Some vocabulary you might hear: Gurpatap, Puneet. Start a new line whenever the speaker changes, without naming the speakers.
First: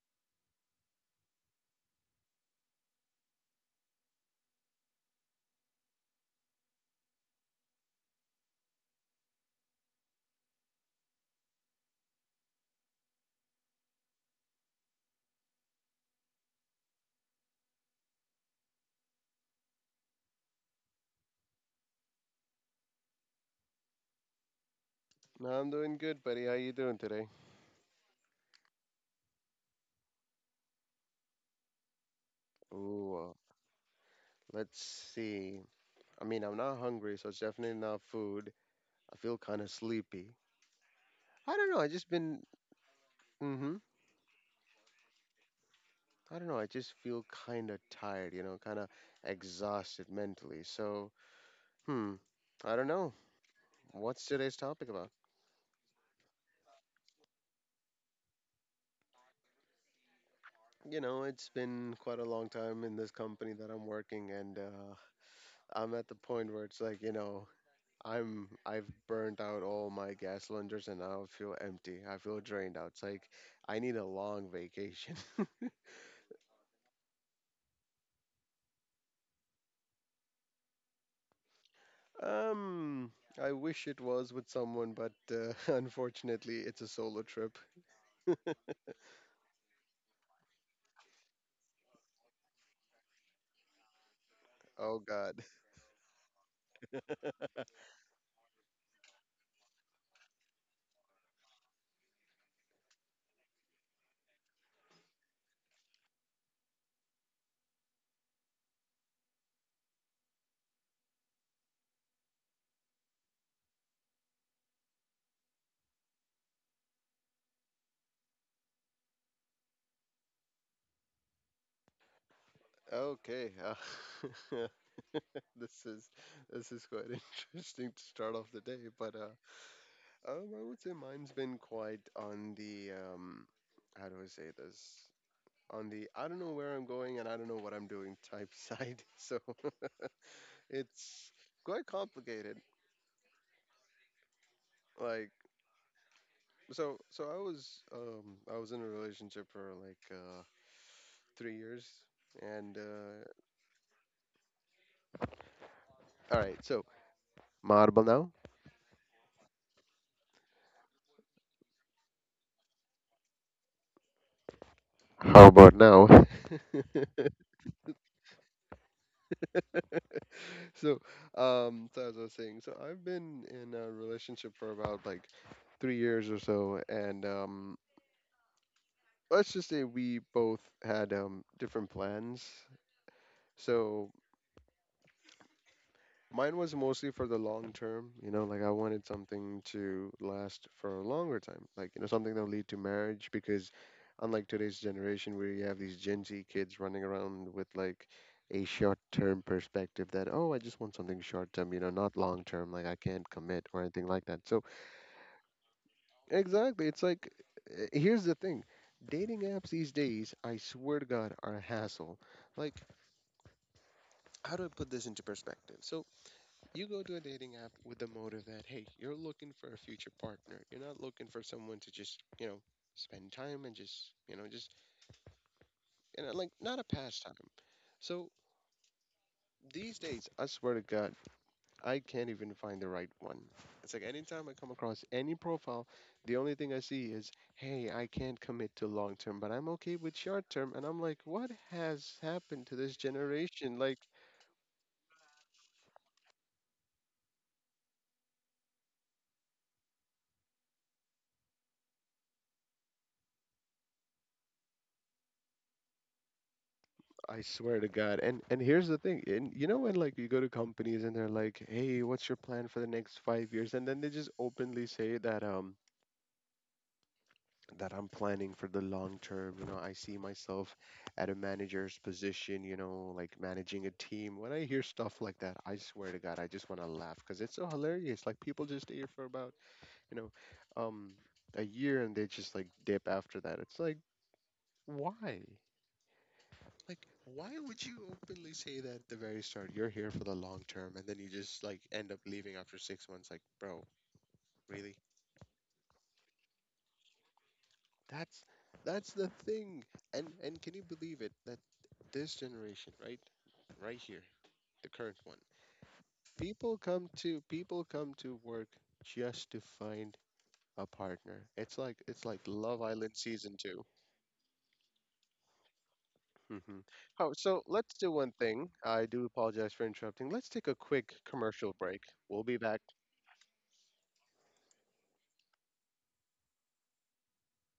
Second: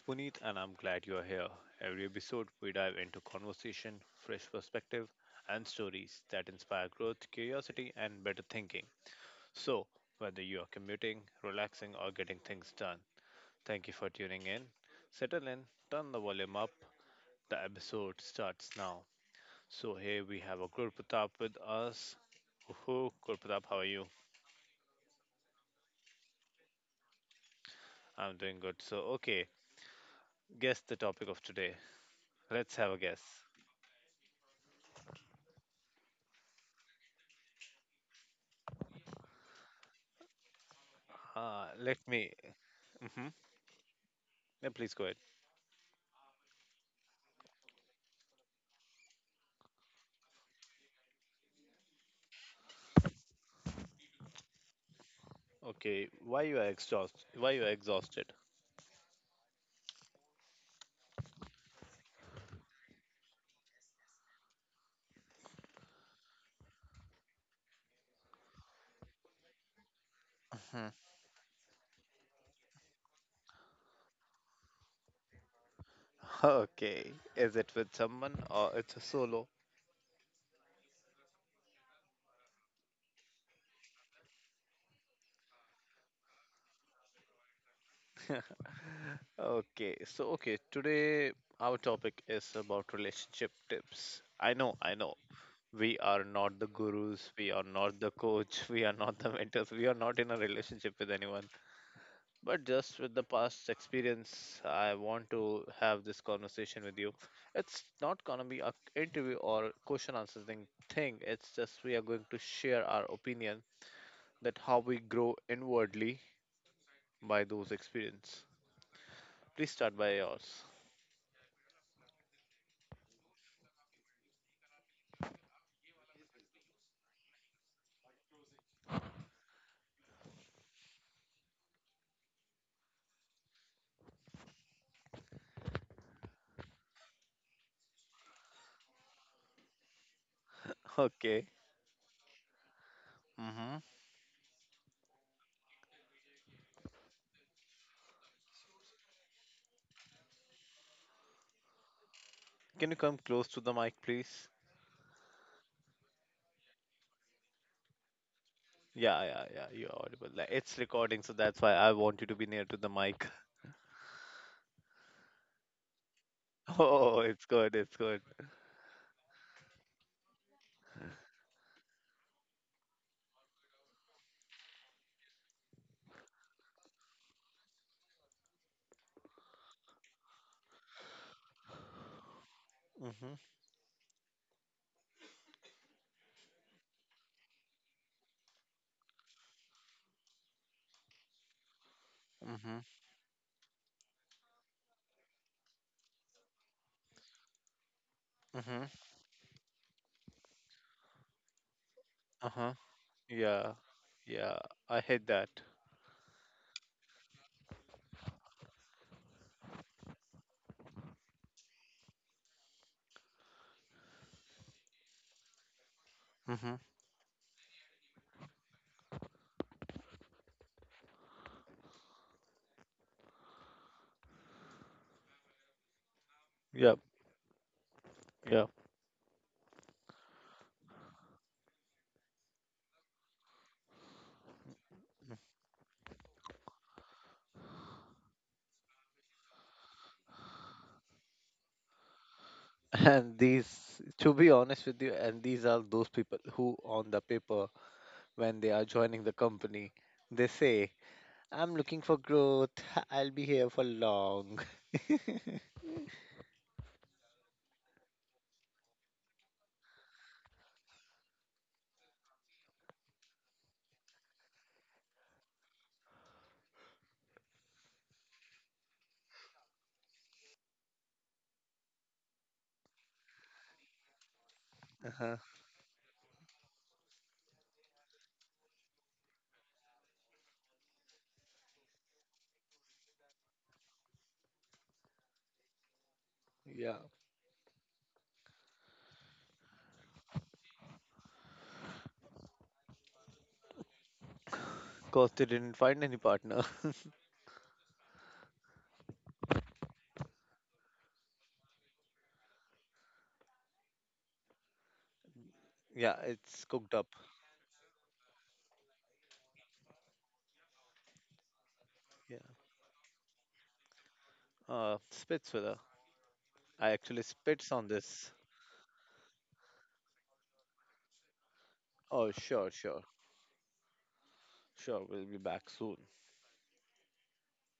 Puneet and I'm glad you're here. Every episode, we dive into conversation, fresh perspective, and stories that inspire growth, curiosity, and better thinking. So, whether you are commuting, relaxing, or getting things done, thank you for tuning in. Settle in, turn the volume up. The episode starts now. So, here we have a Gurpatap with us. Woohoo, Gurpatap, how are you?
I'm doing good, buddy. How you doing today?
I'm doing good. So, okay, guess the topic of today. Let's have a
Ooh,
guess.
uh, let's see. I mean, I'm not hungry, so it's definitely not food. I feel kind of sleepy. I don't know. I
Let
just
me.
been.
Mm-hmm.
Mm-hmm.
Yeah, please go ahead.
I don't know. I just feel kind of tired. You know, kind of exhausted mentally. Hmm. I don't know. What's today's topic about?
Okay, why you are exhausted? Why you are exhausted?
You know, it's been quite a long time in this company that I'm working, and I'm at the point where it's like, you know, I've burnt out all my gas cylinders
Hmm.
and I feel empty. I feel drained out. It's like I need a long vacation.
Okay, is it with someone or it's a solo?
Um, I wish it was with someone, but unfortunately, it's a solo trip.
Okay, so okay, today our topic is about relationship tips. I know, I
Oh
know.
God.
We are not the gurus, we are not the coach, we are not the mentors, we are not in a relationship with anyone, but just with the past experience, I want to have this conversation with you. It's not gonna be a interview or question answering thing. It's just we are going to share our opinion that how we grow inwardly by those experience. Please start by yours.
Okay. This is this is quite interesting to start off the day, but I would say mine's been quite on the how do I say this? On the I don't know where I'm going and I don't know what I'm doing type side. So it's
Okay.
quite complicated.
Mm-hmm.
Like so I was in a relationship for like 3 years and
Can you come
uh
close to the mic, please?
all right, so marble
Yeah, yeah, yeah. You're audible. Like, it's recording, so that's why I want you to be near to the mic.
now? How about now?
Oh, it's good. It's good.
So so as I was saying, so I've been in a relationship for about like 3 years or so and let's just say we both had different plans.
Mm-hmm.
So mine was mostly for the long term, you know, like I wanted something to last for a longer time, like, you know, something that'll lead to
Mm-hmm.
marriage, because unlike today's generation where you have these Gen Z kids running around with like a
Mm-hmm.
short-term perspective that, oh, I just want something short-term, you know, not long-term,
Uh-huh.
like I can't commit
Yeah,
or anything like that.
yeah,
So,
I hate that.
exactly, it's like here's the thing. Dating apps these days, I swear to God, are a hassle. Like, how do I put this into perspective? So,
Mm-hmm.
you go to a dating app with the motive that, hey, you're looking for a future partner. You're not looking for someone to just, you know, spend time and just, you know, just, and know, like not a
Yep,
pastime. So
yep.
these days, I swear to God, I can't even find the right one. It's like anytime I come across any profile, the only thing I see is, hey, I can't commit to long term, but I'm okay with short term. And I'm like, what has happened to this
And
generation? Like,
these, to be honest with you, and these are those people who, on the paper, when they are joining the company, they say, I'm looking for growth. I'll be here for long.
I swear to God. And here's the thing. And you know when like you go to companies and they're like, "Hey, what's your plan for the next 5 years?" And then they just openly say that that I'm planning for the long term, you know, I see myself at a manager's position, you know, like managing a team. When I hear stuff like
Uh-huh.
that, I swear to God, I just want to laugh because it's so hilarious. Like people just stay here for about, you know, um a year and they just like dip after that. It's like, why? Like,
Yeah.
why would you openly say that at the very start? You're here for the long term, and then you just like end up leaving after 6 months. Like, bro, really?
Because they didn't find any partner.
That's that's the thing. And can you believe it that this generation, right, right here, the current one,
Yeah, it's
people
cooked
come
up.
to people come to work just to find a partner. It's like
Yeah.
Love Island season 2.
Spitz, with her.
Hmm.
I actually
Oh, so
spits on
let's do one
this.
thing. I do apologize for interrupting. Let's take a quick commercial break.
Oh,
We'll be
sure,
back
sure, sure. We'll be back soon.